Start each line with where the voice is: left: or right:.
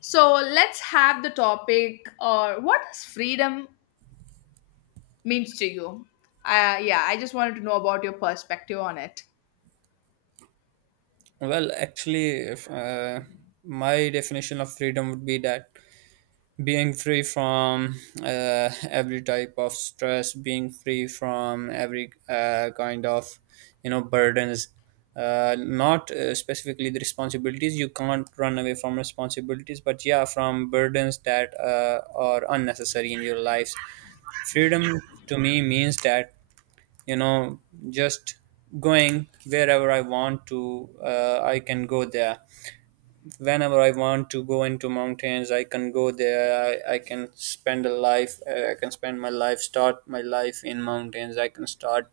left: So let's have the topic or what does freedom means to you? Yeah, I just wanted to know about your perspective on it.
right: Well, actually, if, my definition of freedom would be that being free from every type of stress, being free from every kind of burdens, not specifically the responsibilities. You can't run away from responsibilities, but yeah, from burdens that are unnecessary in your lives. Freedom to me means that you know just going wherever I want to, I can go there whenever I want to go into mountains, I can go there. I can spend a life. I can spend my life, start my life in mountains. I can start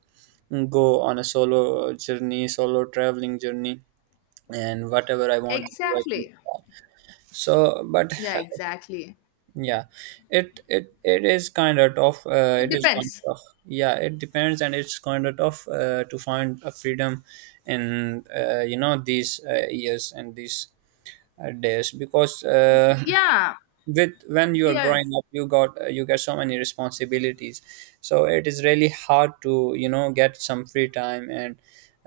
right: mm, Go on a solo journey, solo traveling journey, and whatever I want to do, I can.
left: Exactly.
right: So, but
left: Yeah, exactly.
right: yeah, it is kind of tough.
left: It
right: It is kind
left: depends.
right: of tough. Yeah, it depends, and it's kind of tough to find a freedom in, these years and these days because
left: Y- Yeah,
right: with when you are
left: yeah.
right: growing up you got you get so many responsibilities, so it is really hard to get some free time and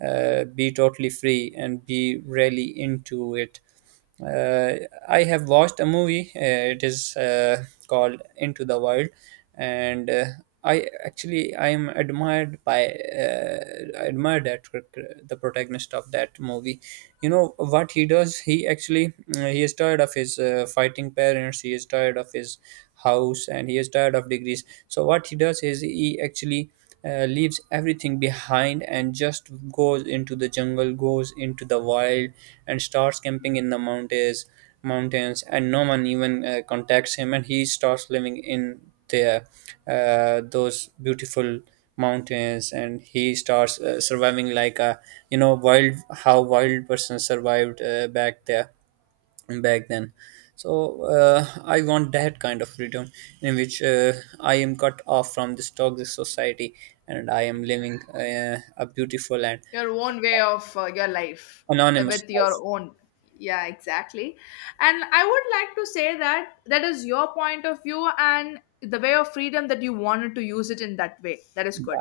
right: be totally free and be really into it. uh, I have watched a movie. It is called Into the Wild, and I actually I am admired by I admire that the protagonist of that movie. You know what he does? He actually he is tired of his fighting parents. He is tired of his house and he is tired of degrees, so what he does is he actually leaves everything behind and just goes into the jungle, goes into the wild, and starts camping in the mountains, and no one even contacts him, and he starts living in there, those beautiful mountains. And he starts surviving like a, wild, how wild person survived back there, back then. So I want that kind of freedom in which I am cut off from this toxic society and I am living a beautiful and
left: Your own way of your life
right: anonymous
left: with your
right: life.
left: own. Yeah, exactly. And I would like to say that that is your point of view, and the way of freedom that you wanted to use it in that way, that is good.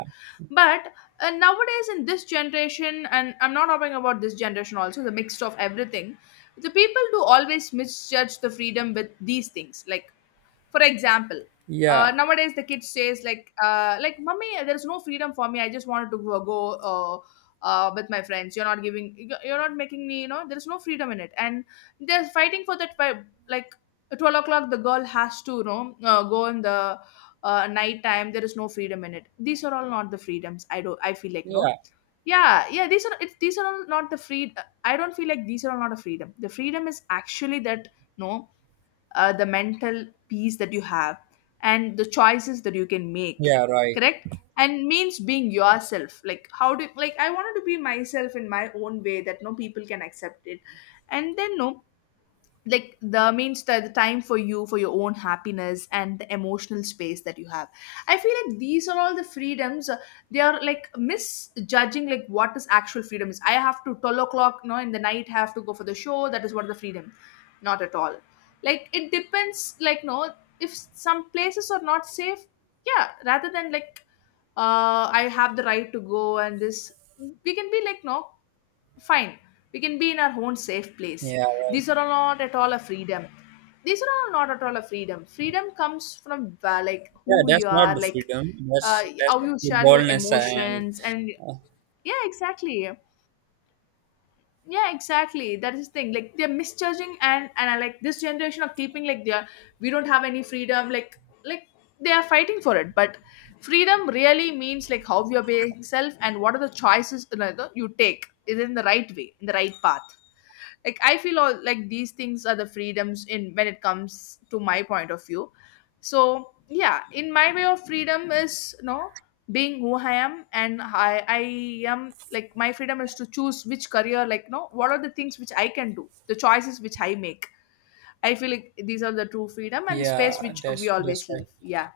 left: But nowadays in this generation, and I'm not talking about this generation, also the mix of everything, the people do always misjudge the freedom with these things, like, for example,
right: Yeah,
left: nowadays the kid says like, "Mummy, there's no freedom for me. I just wanted to go, go uh, with my friends. You're not giving, you're not making me. You know, there's no freedom in it." And they're fighting for that. By, like 12 o'clock, the girl has to, you know, go in the night time. There is no freedom in it. These are all not the freedoms. I don't. I feel like no.
right: yeah,
left: Yeah, yeah. These are it's, these are all not the free. I don't feel like these are all not a freedom. The freedom is actually that, no, the mental peace that you have and the choices that you can make.
right: yeah, right.
left: Correct. And means being yourself, like how do, like I wanted to be myself in my own way that no people can accept it. And then no, like the means the time for you for your own happiness and the emotional space that you have. I feel like these are all the freedoms. They are like misjudging, like what is actual freedom is. I have to 12 o'clock, you know, in the night I have to go for the show, that is what the freedom. Not at all. Like it depends, like no, if some places are not safe, yeah, rather than like, I have the right to go. And this, we can be like no, fine, we can be in our own safe place.
right: Yeah,
left: These are all not at all a freedom. These are all not at all a freedom. Freedom comes from like
right: yeah,
left: who
right: that's
left: you
right: not
left: are,
right: the
left: like
right: freedom. That's
left: how you
right: actually
left: share your
right: boldness and
left: emotions, and
right: uh,
left: yeah, exactly. Yeah, exactly. That is the thing. Like they're misjudging, and I like this generation of keeping, like they're, we don't have any freedom. Like they are fighting for it, but freedom really means like how you're being self and what are the choices, you know, you take is in the right way, in the right path. Like I feel all like these things are the freedoms in, when it comes to my point of view. So yeah, in my way of freedom is, you know, being who I am. And I am like my freedom is to choose which career, like you know, what are the things which I can do, the choices which I make. I feel like these are the true freedom and the space
right: yeah,
left: which we
right: that's
left: always
right: right.
left: live. Yeah.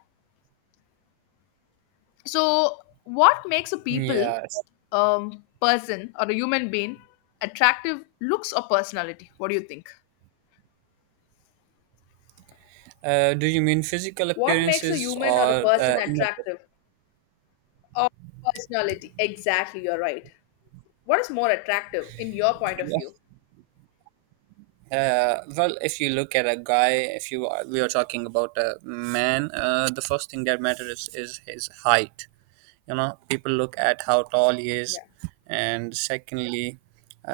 left: So what makes a people,
right: Yes.
left: um, person or a human being attractive, looks or personality, what do you think?
right: Do you mean physical
left: What makes a
right: appearances
left: human or a
right: or
left: person
right: inner?
left: attractive? Or personality. Exactly, you're right. What is more attractive in your point of view?
right: Well, if you look at a guy, if you we are talking about a man, the first thing that matters is his height. You know, people look at how tall he is,
left: Yeah,
right: and secondly,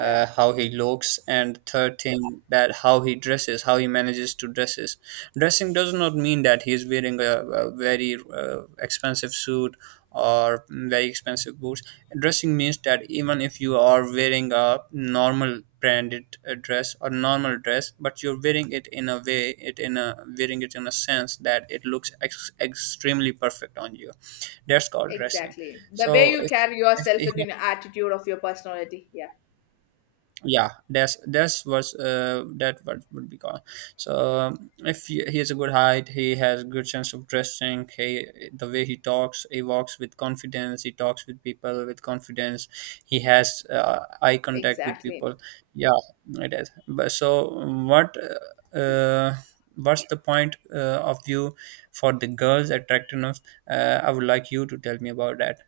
left: yeah,
right: how he looks, and third thing, that how he dresses, how he manages to dresses. Dressing does not mean that he is wearing a very expensive suit or very expensive boots. Dressing means that even if you are wearing a normal branded dress or normal dress, but you're wearing it in a way, it in a wearing it in a sense that it looks extremely perfect on you. That's called dressing.
left: exactly. The way
right: So
left: you carry yourself
right: if
left: within your attitude of your personality. Yeah,
right: Yeah, that's was that what would be called. So if he has a good height, he has good sense of dressing, he, the way he talks, he walks with confidence, he talks with people with confidence, he has eye contact with
left: exactly.
right: people. Yeah, it is. But so what, what's the point of view for the girl's attractiveness? I would like you to tell me about that.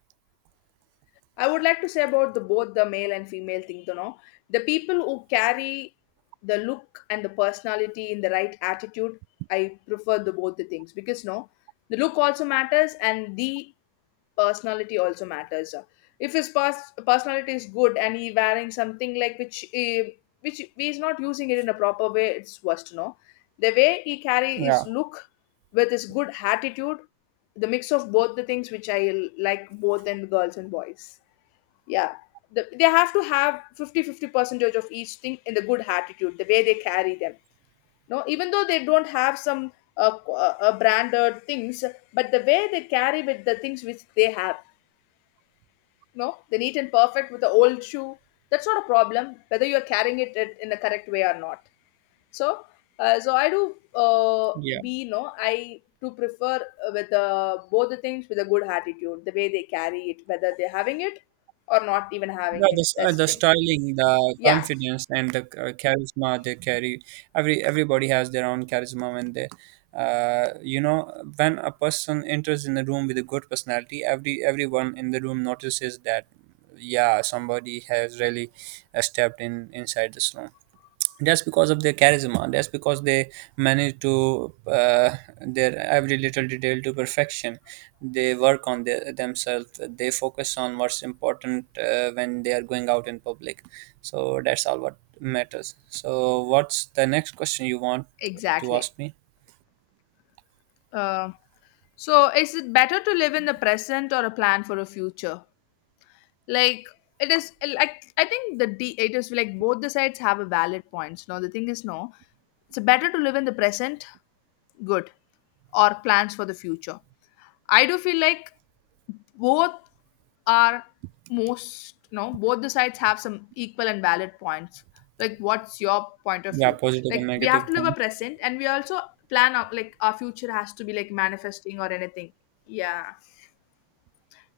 left: I would like to say about the both the male and female thing, you know. The people who carry the look and the personality in the right attitude, I prefer the both the things because no, the look also matters and the personality also matters. If his pers- personality is good and he wearing something like which which he is not using it in a proper way, it's worse to know. The way he carry his
right: Yeah.
left: look with his good attitude, the mix of both the things which I l- like both in girls and boys. Yeah. The, they have to have 50 50 percentage of each thing in the good attitude, the way they carry them. No, even though they don't have some branded things, but the way they carry with the things which they have, no, the neat and perfect with the old shoe, that's not a problem whether you're carrying it in the correct way or not. So so I do
right: Yeah.
left: be no, I do prefer with both the things with a good attitude, the way they carry it, whether they're having it or not even having
right: Yeah, the,
left: it, that's
right: the
left: the thing.
right: styling, the
left: Yeah,
right: confidence, and the charisma they carry. Everybody has their own charisma when they, uh, you know, when a person enters in the room with a good personality, everyone in the room notices that. Yeah, somebody has really stepped in inside this room just because of their charisma, just because they manage to their every little detail to perfection. They work on themselves, they focus on what's important when they are going out in public. So that's all what matters. So what's the next question you want to
left: exactly.
right: ask me?
left: uh, so is it better to live in the present or a plan for a future, like. It is, like I think the d, it is like both the sides have a valid points. No, the thing is no, it's better to live in the present, good, or plans for the future. I do feel like both are most, no, both the sides have some equal and valid points. Like what's your point of
right: Yeah,
left: view?
right: positive and
left: Like we have
right: negative
left: to live a
right: points.
left: present and we also plan out, like our future has to be like manifesting or anything. Yeah.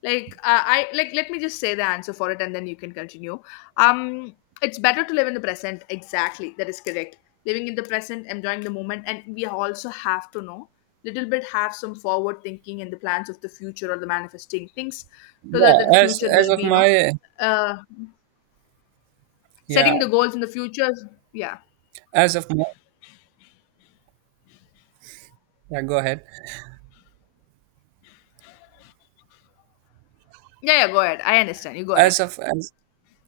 left: Like I, like let me just say the answer for it and then you can continue. um it's better to live in the present, exactly, that is correct. Living in the present, enjoying the moment, and we also have to know little bit, have some forward thinking and the plans of the future or the manifesting things, so that the
right: yeah as
left: future
right: as
left: will
right: of
left: be, you know,
right: my
left: uh
right: yeah,
left: setting the goals in the future. Yeah.
right: as of my, yeah, go ahead.
left: Yeah, go ahead. I understand you, go
right: as
left: ahead.
right: of as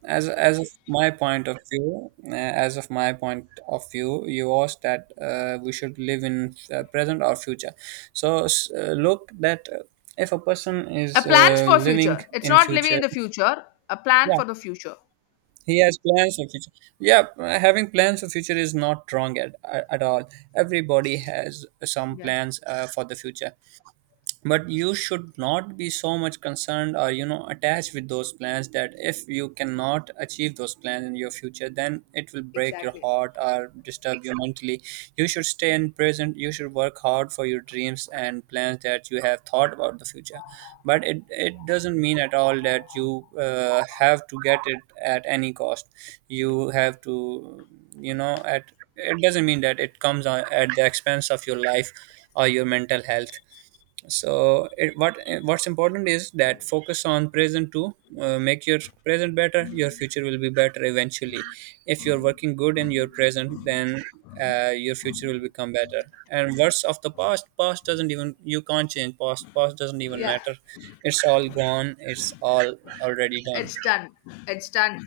right: as of my point of view, as of my point of view, you asked that we should live in present or future. So, look that if a person
left: A
right: is
left: plans for
right: living
left: future, it's
right: in
left: not living in
right: future,
left: the future. A plan
right: yeah,
left: for the future.
right: he has plans for future. Yeah, having plans for future is not wrong at all. Everybody has some
left: Yeah,
right: plans for the future, but you should not be so much concerned or attached with those plans, that if you cannot achieve those plans in your future then it will break your
left: exactly.
right: heart or disturb you mentally. You should stay in present, you should work hard for your dreams and plans that you have thought about the future. But it doesn't mean at all that you have to get it at any cost. You have to, you know at it doesn't mean that it comes at the expense of your life or your mental health. So it, what's important is that focus on present to make your present better, your future will be better eventually. If you're working good in your present, then your future will become better. And what's of the past, past doesn't even, you can't change past, past doesn't even
left: Yeah.
right: matter. It's all gone, it's all already done.
left: It's done. It's done.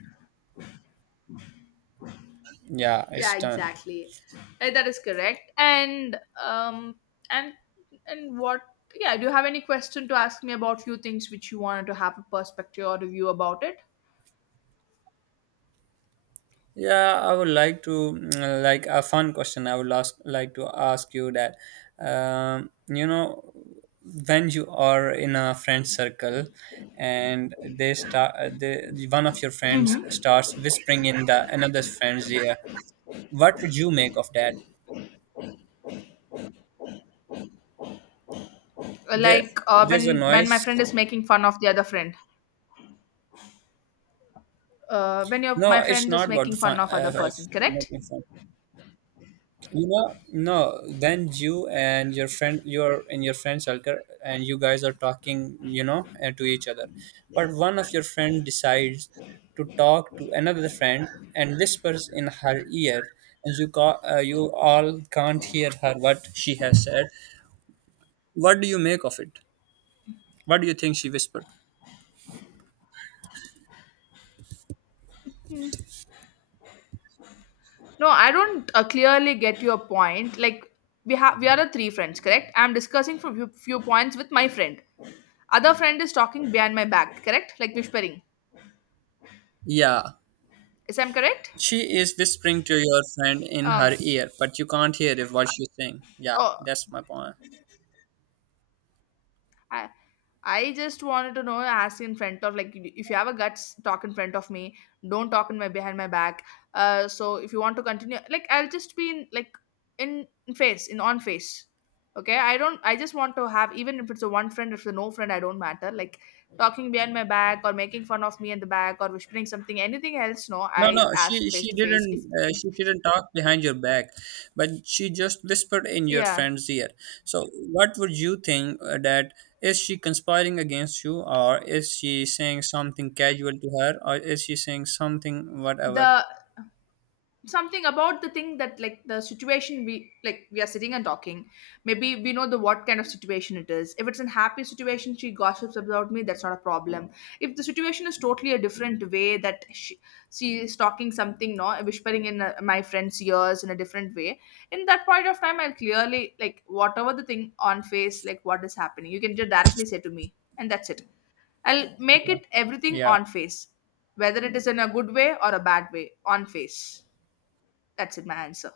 right: Yeah, it's
left: Yeah,
right: done.
left: exactly. That is correct. And and what yeah, do you have any question to ask me about few things which you wanted to have a perspective or review about it?
right: Yeah, I would like to like a fun question. I would ask like to ask you that, um, you know, when you are in a friend circle, and they start, one of your friends
left: Mm-hmm.
right: starts whispering in the another friend's ear. What would you make of that? There,
left: Like
right: there's a
left: when my
right: noise.
left: friend is making fun of the other friend. When your
right: No,
left: my
right: it's
left: friend is
right: not about
left: making
right: the
left: fun
right: fun.
left: of other person, correct?
right: Making fun. You know, no, then you and your friend, you're in your friend circle and you guys are talking, you know, to each other. But one of your friend decides to talk to another friend and whispers in her ear, and you you all can't hear her what she has said. What do you make of it? What do you think she whispered?
left: No, I don't clearly get your point. Like we have, we are the three friends, correct? I'm discussing for few points with my friend. Other friend is talking behind my back, correct? Like whispering.
right: Yeah,
left: Is I'm correct?
right: she is whispering to your friend in her
left: Um.
right: ear, but you can't hear if what she's saying. Yeah,
left: Oh,
right: that's my point.
left: I I just wanted to know, ask in front of, like if you have a guts, talk in front of me. Don't talk in my behind my back. So if you want to continue, like I'll just be in like in face in on face. Okay, I don't. I just want to have, even if it's a one friend, if it's a no friend, I don't matter. Like talking behind my back or making fun of me in the back or whispering something, anything else. No,
right: No,
left: I
right: no,
left: ask
right: she
left: face to face. If if
right: she didn't talk behind your back, but she just whispered in your
left: yeah,
right: friend's ear. So, what would you think that is she conspiring against you, or is she saying something casual to her, or is she saying something whatever?
left: the something about the thing that, like the situation we, like we are sitting and talking, maybe we know the what kind of situation it is. If it's a happy situation she gossips about me, that's not a problem. If the situation is totally a different way that she is talking something no, whispering in my friend's ears in a different way, in that point of time I'll clearly, like whatever the thing on face, like what is happening you can just directly say to me, and that's it. I'll make it everything
right: Yeah.
left: on face, whether it is in a good way or a bad way on face. That's it, my answer.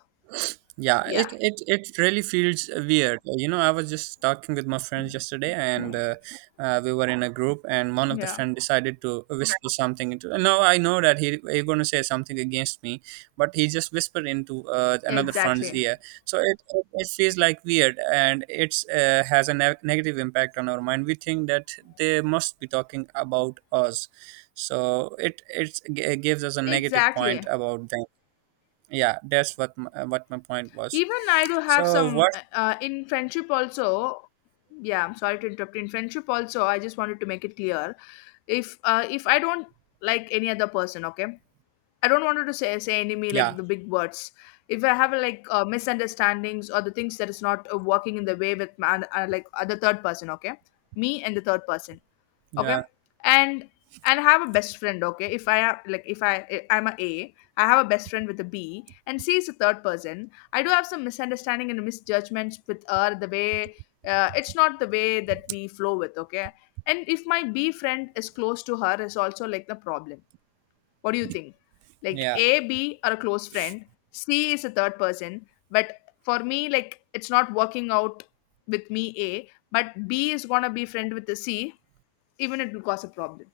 right: Yeah, it,
left: Yeah,
right: it it really feels weird. You know, I was just talking with my friends yesterday, and we were in a group, and one of the
left: yeah,
right: friend decided to whisper something into. No, I know that he going to say something against me, but he just whispered into
left: yeah,
right: another friend's
left: exactly,
right: ear. So it, it feels like weird, and it's has a negative impact on our mind. We think that they must be talking about us, so it gives us a negative
left: exactly.
right: point about them. Yeah, that's what my point was.
left: Even I do have
right: So
left: some
right: what?
left: in friendship also. Yeah, I'm sorry to interrupt. In friendship also, I just wanted to make it clear. If I don't like any other person, okay, I don't want to say enemy like
right: Yeah,
left: the big words. If I have like misunderstandings or the things that is not working in the way with man, like other third person, okay, me and the third person, okay.
right: yeah,
left: And and I have a best friend, okay. If I have like if I I- I'm a I have a best friend with A, B, and C is a third person. I do have some misunderstanding and misjudgments with her, the way it's not the way that we flow with, okay. And if my B friend is close to her is also like the problem. What do you think? Like
right: yeah.
left: A, B are a close friend, C is a third person, but for me, like it's not working out with me A, but B is gonna be friend with the C, even it will cause a problem.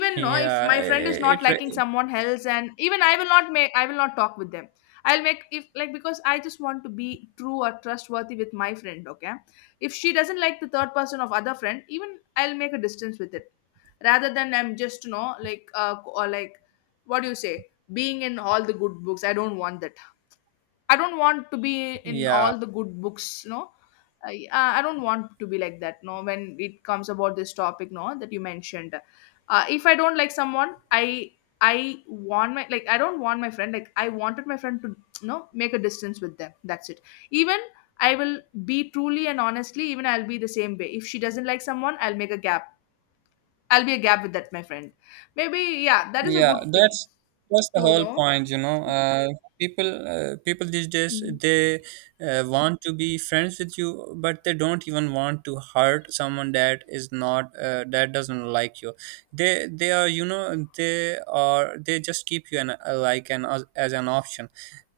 left: no, if
right: yeah
left: my friend is not
right: it, it
left: liking
right: re-
left: someone else, and even I will not make, I will not talk with them. I'll make if like, because I just want to be true or trustworthy with my friend, okay. If she doesn't like the third person of other friend, even I'll make a distance with it, rather than I'm just, you know, like or like, what do you say, being in all the good books. I don't want that. I don't want to be in
right: yeah,
left: all the good books, you know. I don't want to be like that, no, when it comes about this topic, no, that you mentioned. If I don't like someone, I want my, like I don't want my friend, like I wanted my friend to, you know, make a distance with them. That's it. Even I will be truly and honestly, even I'll be the same way. If she doesn't like someone, I'll make a gap. I'll be a gap with that my friend. Maybe yeah, that is a
right: yeah,
left: good thing
right: that's the
left: to
right: whole
left: know.
right: point. People, people these days,
left: Mm.
right: they want to be friends with you, but they don't even want to hurt someone that is not that doesn't like you. They are, they are, they just keep you like an as an option.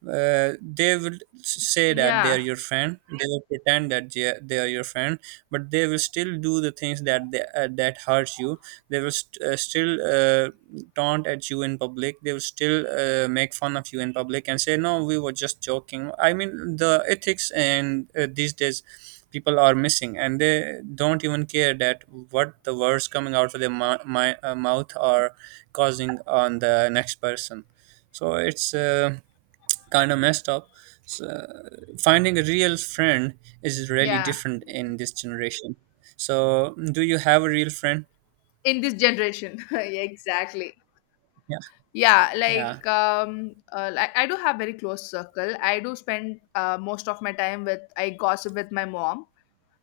right: They will say that they are
left: Yeah.
right: your friend, they will pretend that they are your friend, but they will still do the things that that hurt you. They will still taunt at you in public, they will still make fun of you in public and say no, we were just joking. I mean, the ethics and these days people are missing, and they don't even care that what the words coming out of their mouth are causing on the next person. So it's kind of messed up. So, finding a real friend is really
left: Yeah.
right: different in this generation. So, do you have a real friend?
left: In this generation, yeah, exactly.
right: Yeah,
left: Yeah,
right: yeah.
left: like I do have very close circle. I do spend most of my time with. I gossip with my mom,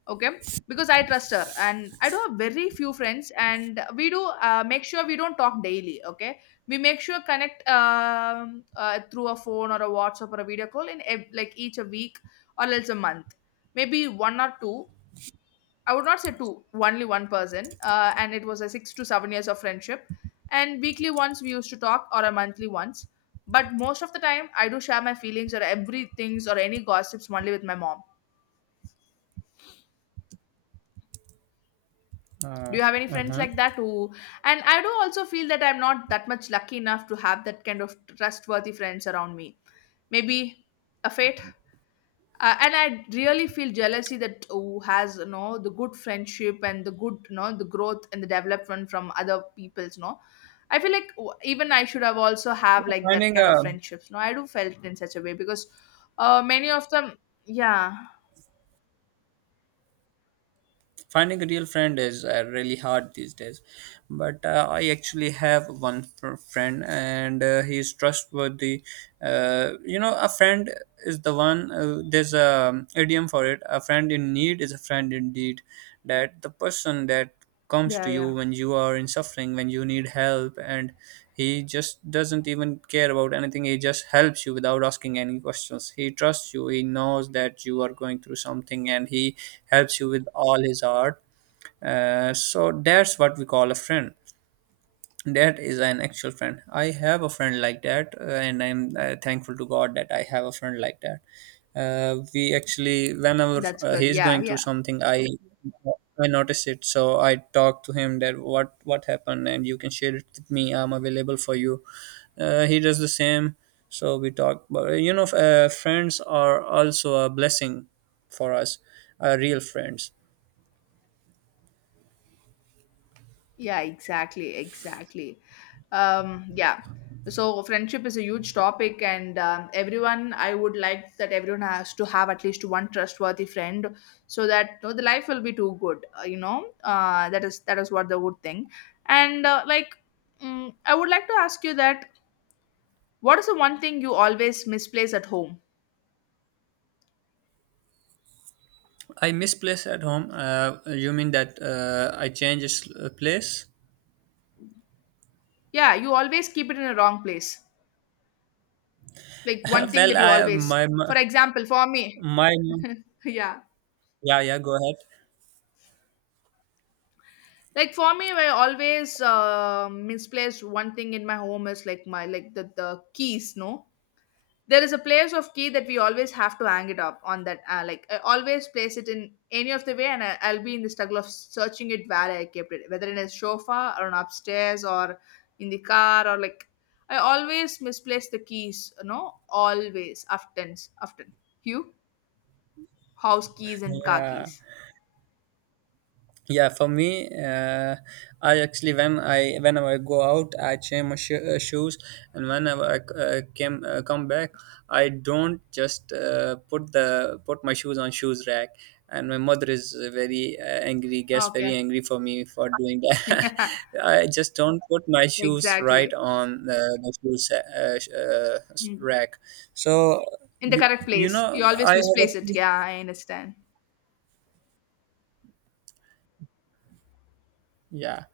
left: okay, because I trust her. And I do have very few friends, and we do make sure we don't talk daily, okay. We make sure connect through a phone or a WhatsApp or a video call in like each a week, or else a month, maybe one or two. I would not say two, only one person. And it was a 6 to 7 years of friendship. And weekly once we used to talk, or a monthly once. But most of the time, I do share my feelings or everything's or any gossips only with my mom. Do
right: Uh,
left: you have any friends
right: uh-huh.
left: like that who? And I do also feel that I'm not that much lucky enough to have that kind of trustworthy friends around me. Maybe a fate, and I really feel jealousy that who has, you know, the good friendship and the good, you know, the growth and the development from other people's, no. I feel like even I should have also have like that
right: Finding
left: kind
right: a
left: of friendships, no. I do felt it in such a way because many of them, yeah.
right: Finding a real friend is really hard these days. But I actually have one friend, and he's trustworthy. You know, a friend is the one. There's a idiom for it. A friend in need is a friend indeed. That the person that comes
left: Yeah.
right: to you
left: Yeah,
right: when you are in suffering, when you need help, and he just doesn't even care about anything. He just helps you without asking any questions. He trusts you. He knows that you are going through something, and he helps you with all his heart. So that's what we call a friend. That is an actual friend. I have a friend like that, and I'm thankful to God that I have a friend like that. We actually, whenever
left: that's good.
right: he's
left: Yeah,
right: going through
left: yeah.
right: something, I notice it, so I talk to him that what happened, and you can share it with me. I'm available for you. He does the same, so we talk. But friends are also a blessing for us, real friends.
left: Yeah, exactly, exactly. Yeah. So friendship is a huge topic, and everyone, I would like that everyone has to have at least one trustworthy friend, so that, you know, the life will be too good. You know, that is what the good thing. And like, mm, I would like to ask you that what is the one thing you always misplace at home?
right: I misplace at home. You mean that I place?
left: Yeah, you always keep it in the wrong place. Like one thing that
right: Well,
left: you
right: I
left: always,
right: my my
left: for example, for me,
right: my
left: yeah.
right: yeah, yeah, go ahead.
left: Like for me, I always misplace one thing in my home is like my, like the keys, no. There is a place of key that we always have to hang it up on that, like I always place it in any of the way. And I'll be in the struggle of searching it where I kept it, whether in a sofa or on upstairs, or in the car, or like, I always misplace the keys, you know, always often. Often, you, house keys and car
right: Yeah.
left: keys.
right: Yeah, for me, I actually whenever I go out, I shoes, and whenever I c- came come back, I don't just put my shoes on shoes rack, and my mother is very angry gets
left: Okay.
right: very angry for me for doing that. I just don't put my shoes
left: Exactly.
right: right on the shoes
left: Mm.
right: rack. So,
left: In the correct
right: you
left: place.
right: know,
left: You
right: I
left: always
right: have
left: misplace it.
right: actually,
left: Yeah, I understand.
right: yeah,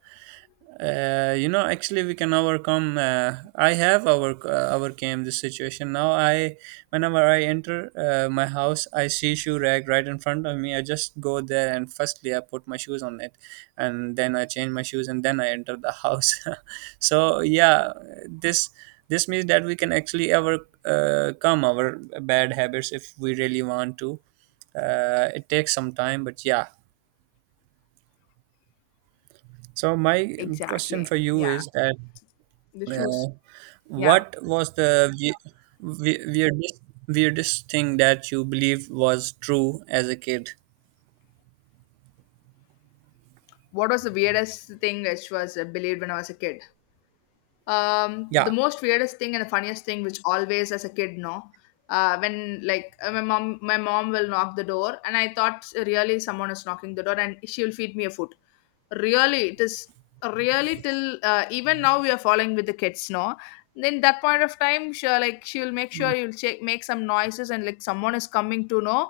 right: you know, actually we can overcome, I have overcame this situation now. I whenever I enter my house, I see shoe rack right in front of me. I just go there, and firstly I put my shoes on it, and then I change my shoes, and then I enter the house. So yeah, this this means that we can actually overcome our bad habits if we really want to. It takes some time, but yeah. So my question
left: Exactly.
right: for you
left: Yeah.
right: is that,
left: The
right: Uh,
left: shoes. Yeah.
right: what was the we- weirdest weirdest thing that you believed was true as a kid?
left: What was the weirdest thing which was believed when I was a kid? Um, the
right: Yeah.
left: most weirdest thing and the funniest thing which always as a kid, no, when like my mom will knock the door, and I thought really someone is knocking the door, and she will feed me a food. Really it is. Really till even now we are following with the kids, no. Then that point of time she like she will make sure you'll check make some noises and like someone is coming to know,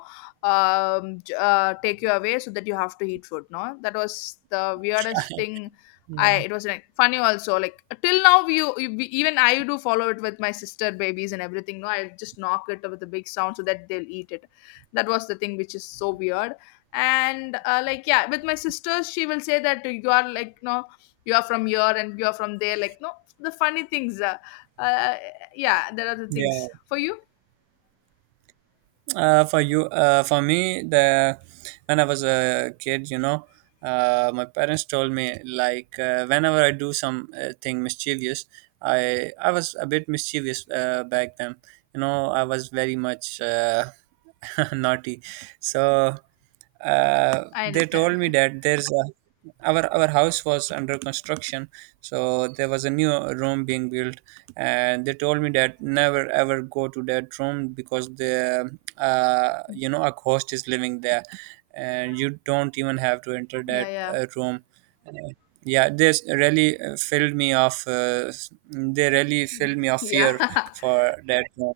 left: take you away, so that you have to eat food, no. That was the weirdest thing.
right: Yeah.
left: I, it was like funny also. Like till now, we even I do follow it with my sister babies and everything. No, I just knock it with a big sound so that they'll eat it. That was the thing which is so weird. And like yeah, with my sisters, she will say that you are like no, you are from here and you are from there. Like no, the funny things. Uh, yeah, there are the
right: Yeah.
left: things for you.
right: For me, the when I was a kid, you know, my parents told me like whenever I do some thing mischievous, I was a bit mischievous back then. You know, I was very much naughty, so.
left: I
right: They
left: understand.
right: told me that there's a, our house was under construction, so there was a new room being built, and they told me that never ever go to that room because the, you know, a ghost is living there, and you don't even have to enter
left: Yeah,
right: that
left: yeah,
right: room. Uh, yeah, this really filled me off they really filled me of fear
left: yeah.
right: for that room.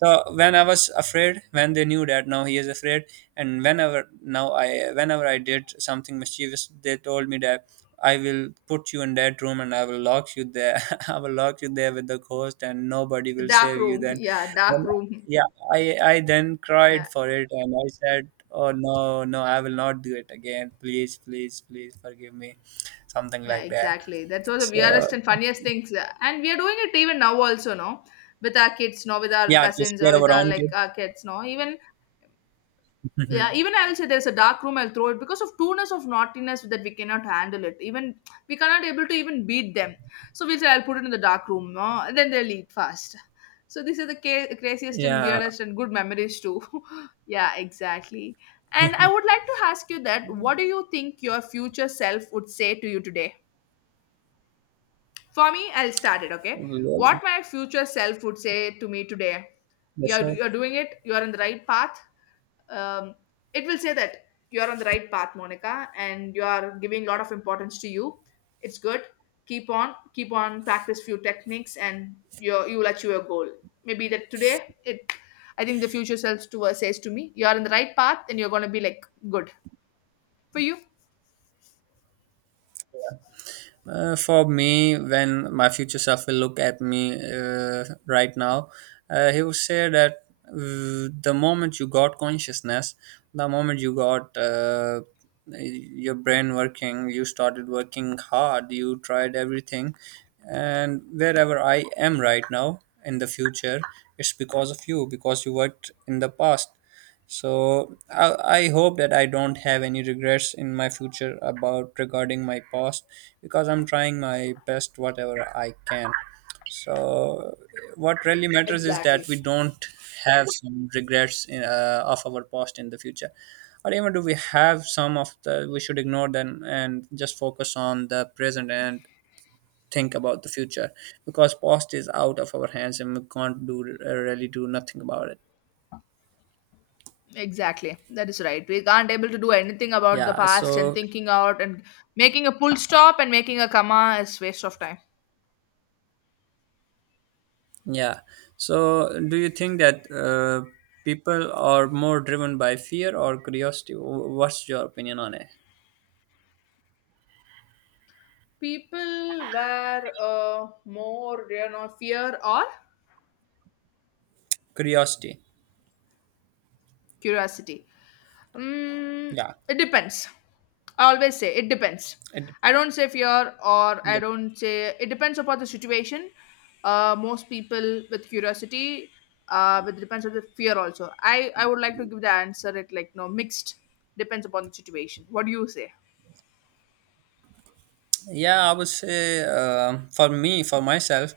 right: So when I was afraid, when they knew that now he is afraid, and whenever I did something mischievous, they told me that I will put you in that room and I will lock you there. I will lock you there with the ghost and nobody
left: The
right: will
left: dark
right: save you
left: room.
right: then.
left: Yeah, dark
right: Then
left: room.
right: yeah, I then cried
left: Yeah.
right: for it and I said, oh no, no, I will not do it again, please please please forgive me, something
left: Yeah,
right: like that.
left: exactly. That's one of the
right: So
left: weirdest and funniest things. And we are doing it even now also, no? With our kids, no, with our
right: yeah, to
left: cousins or
right: scare
left: with
right: our
left: our
right: own
left: like our
right: kids.
left: kids, no. Even yeah, even I will say there's a dark room, I'll throw it because of trueness of naughtiness that we cannot handle it. Even we cannot able to even beat them. So we'll say I'll put it in the dark room, no, and then they'll eat fast. So these are the craziest and
right: Yeah.
left: weirdest and good memories too. Yeah, exactly.
right: Yeah.
left: And I would like to ask you that what do you think your future self would say to you today? For me, I'll start it, okay?
right: Well,
left: What my future self would say to me today.
right: yeah, sure.
left: You're doing it, you're on the right path. Um, it will say that you're on the right path, Monica, and you are giving a lot of importance to you. It's good. Keep on, keep on, practice few techniques, and you will achieve your goal. Maybe that today, it. I think the future self to, says to me, you're on the right path, and you're going to be like good. For you?
right: For me, when my future self will look at me right now, he will say that the moment you got consciousness, the moment you got your brain working, you started working hard, you tried everything, and wherever I am right now in the future, it's because of you, because you worked in the past. So I hope that I don't have any regrets in my future about regarding my past, because I'm trying my best whatever I can. So what really matters is that
left: Exactly.
right: we don't have some regrets in, of our past in the future, or even do we have some of the, we should ignore them and just focus on the present and think about the future, because past is out of our hands and we can't do really do nothing about it.
left: Exactly. That is right. We can't able to do anything about the
right: Yeah,
left: past and
right: so.
left: thinking out, and making a full stop and making a comma is waste of time.
right: Yeah. So, do you think that people are more driven by fear or curiosity? What's your opinion on it?
left: People were more, you know, fear or
right: Curiosity.
left: curiosity. Mm,
right: Yeah.
left: it depends. I always say it depends.
right: It,
left: I don't say fear, or I
right: yeah.
left: don't say, it depends upon the situation. Most people with curiosity, but it depends on the fear also. I would like to give the answer it like no mixed, depends upon the situation. What do you say?
right: Yeah, I would say, for me, for myself,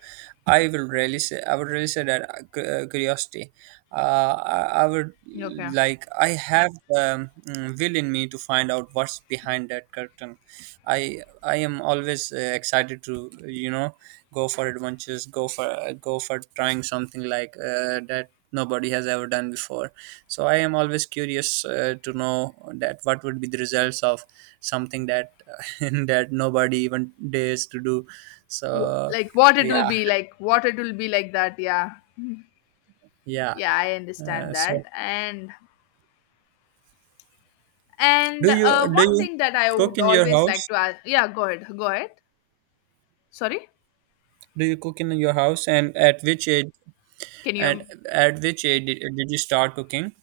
right: I would really say that curiosity. I would
left: Okay.
right: like, I have the will in me to find out what's behind that curtain. i I am always excited to, you know, go for adventures, go for trying something like that nobody has ever done before. So I am always curious to know that what would be the results of something that that nobody even dares to do. So
left: Like what it will
right: yeah.
left: be like, what it will be like that. Yeah,
right: Yeah,
left: yeah, I understand that.
right: so,
left: And
right: do
left: one
right: you
left: thing that I
right: cook
left: would
right: in your
left: always like
right: house,
left: to ask. Yeah, go ahead. Go ahead. Sorry.
right: do you cook in your house, and at which age,
left: Can you?
right: and
left: Um,
right: at which age did you start cooking,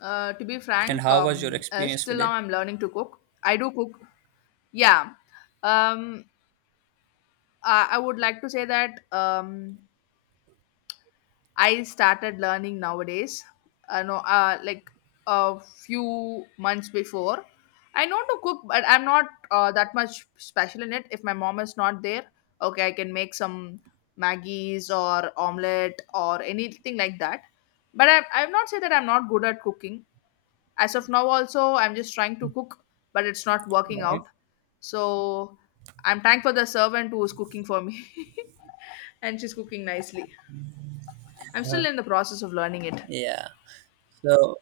left: To be
right: and
left: frank,
right: how was your experience
left: still
right: with
left: now
right: it?
left: I'm learning to cook. I do cook. Yeah. Um, I would like to say that I started learning nowadays. No, like a few months before. I know to cook, but I'm not that much special in it. If my mom is not there, okay, I can make some Maggies or omelette or anything like that. But I have not said that I'm not good at cooking. As of now also I'm just trying to cook, but it's not working
right: Okay.
left: out. So I'm thankful the servant who is cooking for me. And she's cooking nicely. I'm
right: Uh-huh.
left: still in the process of learning it.
right: Yeah, so,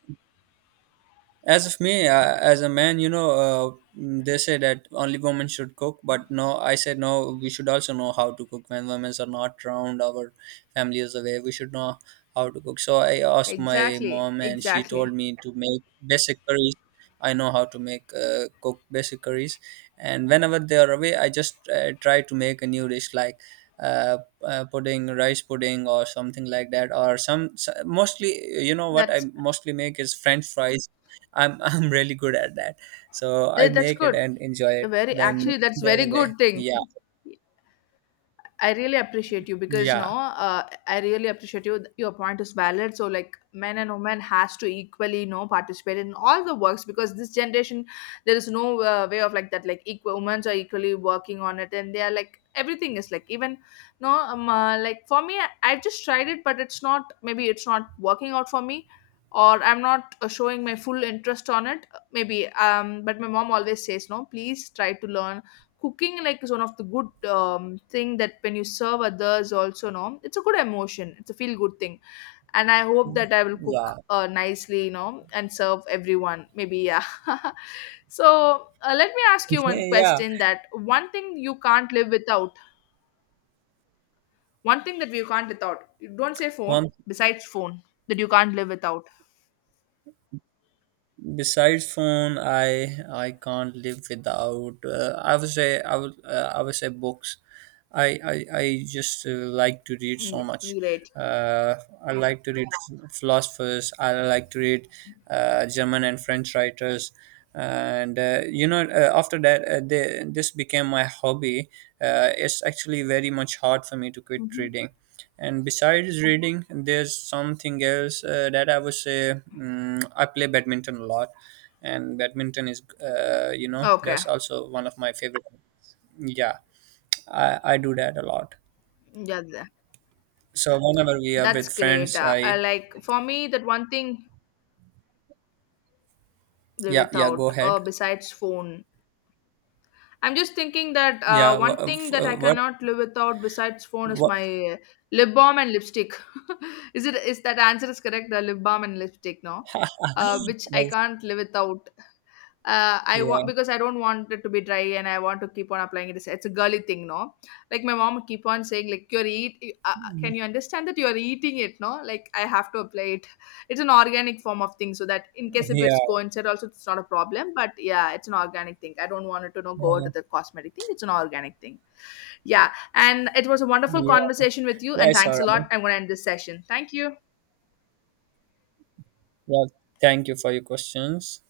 right: as of me, as a man, you know, they say that only women should cook, but no, I said no. We should also know how to cook when women are not around. Our family is away. We should know how to cook. So I asked my
left: Exactly,
right: mom, and she told
left: exactly.
right: me to make basic curries. I know how to make cook basic curries, and whenever they are away, I just try to make a new dish like uh, pudding, rice pudding, or something like that. Or mostly, you know what I
left: that's
right: mostly make is French fries. I'm I'm really good at that. So I
left: that's
right: make it
left: good.
right: and enjoy
left: A
right: it
left: very
right: when
left: actually that's
right: they're
left: very
right: away.
left: good thing.
right: Yeah,
left: I really appreciate you because no,
right: yeah,
left: I really appreciate you. Your point is valid. So like men and women has to equally, you know, participate in all the works, because this generation there is no way of like that. Like equal, women are equally working on it, and they are like everything is like even, no, like for me I just tried it, but it's not maybe it's not working out for me, or I'm not showing my full interest on it. Maybe but my mom always says no, please try to learn cooking, like is one of the good, thing that when you serve others also, no, it's a good emotion, it's a feel good thing. And I hope that I will cook
right: yeah,
left: nicely, you know, and serve everyone, maybe, yeah. So, let me ask you one
right: yeah.
left: question that one thing you can't live without, one thing that you can't without, don't say phone,
right: One,
left: besides phone, that you can't live without.
right: besides phone, I can't live without, I would say books. I just like to read
left: Mm,
right: so much.
left: great.
right: uh, I like to read philosophers, I like to read German and French writers, and after that, this became my hobby. It's actually very much hard for me to quit
left: Hmm.
right: reading. And besides reading, there's something else that I would say, I play badminton a lot. And badminton is, you know,
left: Okay.
right: that's also one of my favorite. Yeah, I do that a lot.
left: Yeah,
right: So whenever we are
left: that's
right: with
left: great.
right: friends,
left: I
right: I,
left: like for me that one thing live
right: yeah, yeah, go
left: without
right: ahead.
left: besides phone. I'm just thinking that
right: Yeah,
left: one thing that I cannot live without besides phone is
right: what,
left: my uh, lip balm and lipstick. Is it is that answer is correct? The lip balm and lipstick, no, which I
right: else?
left: can't live without. I want
right: Yeah,
left: because I don't want it to be dry and I want to keep on applying it. It's a girly thing, no. Like my mom keep on saying, like you're eat. Can you understand that you're eating it, no? Like I have to apply, it's an organic form of thing so that in case if
right: yeah,
left: it's coincided also it's not a problem. But yeah, it's an organic thing. I don't want it to know go to
right: yeah,
left: the cosmetic thing, it's an organic thing. Yeah, and it was a wonderful
right: yeah,
left: conversation with you, and
right: that's all
left: thanks a
right: right.
left: lot. I'm going to end this session. Thank you.
right: Yeah, thank you for your questions.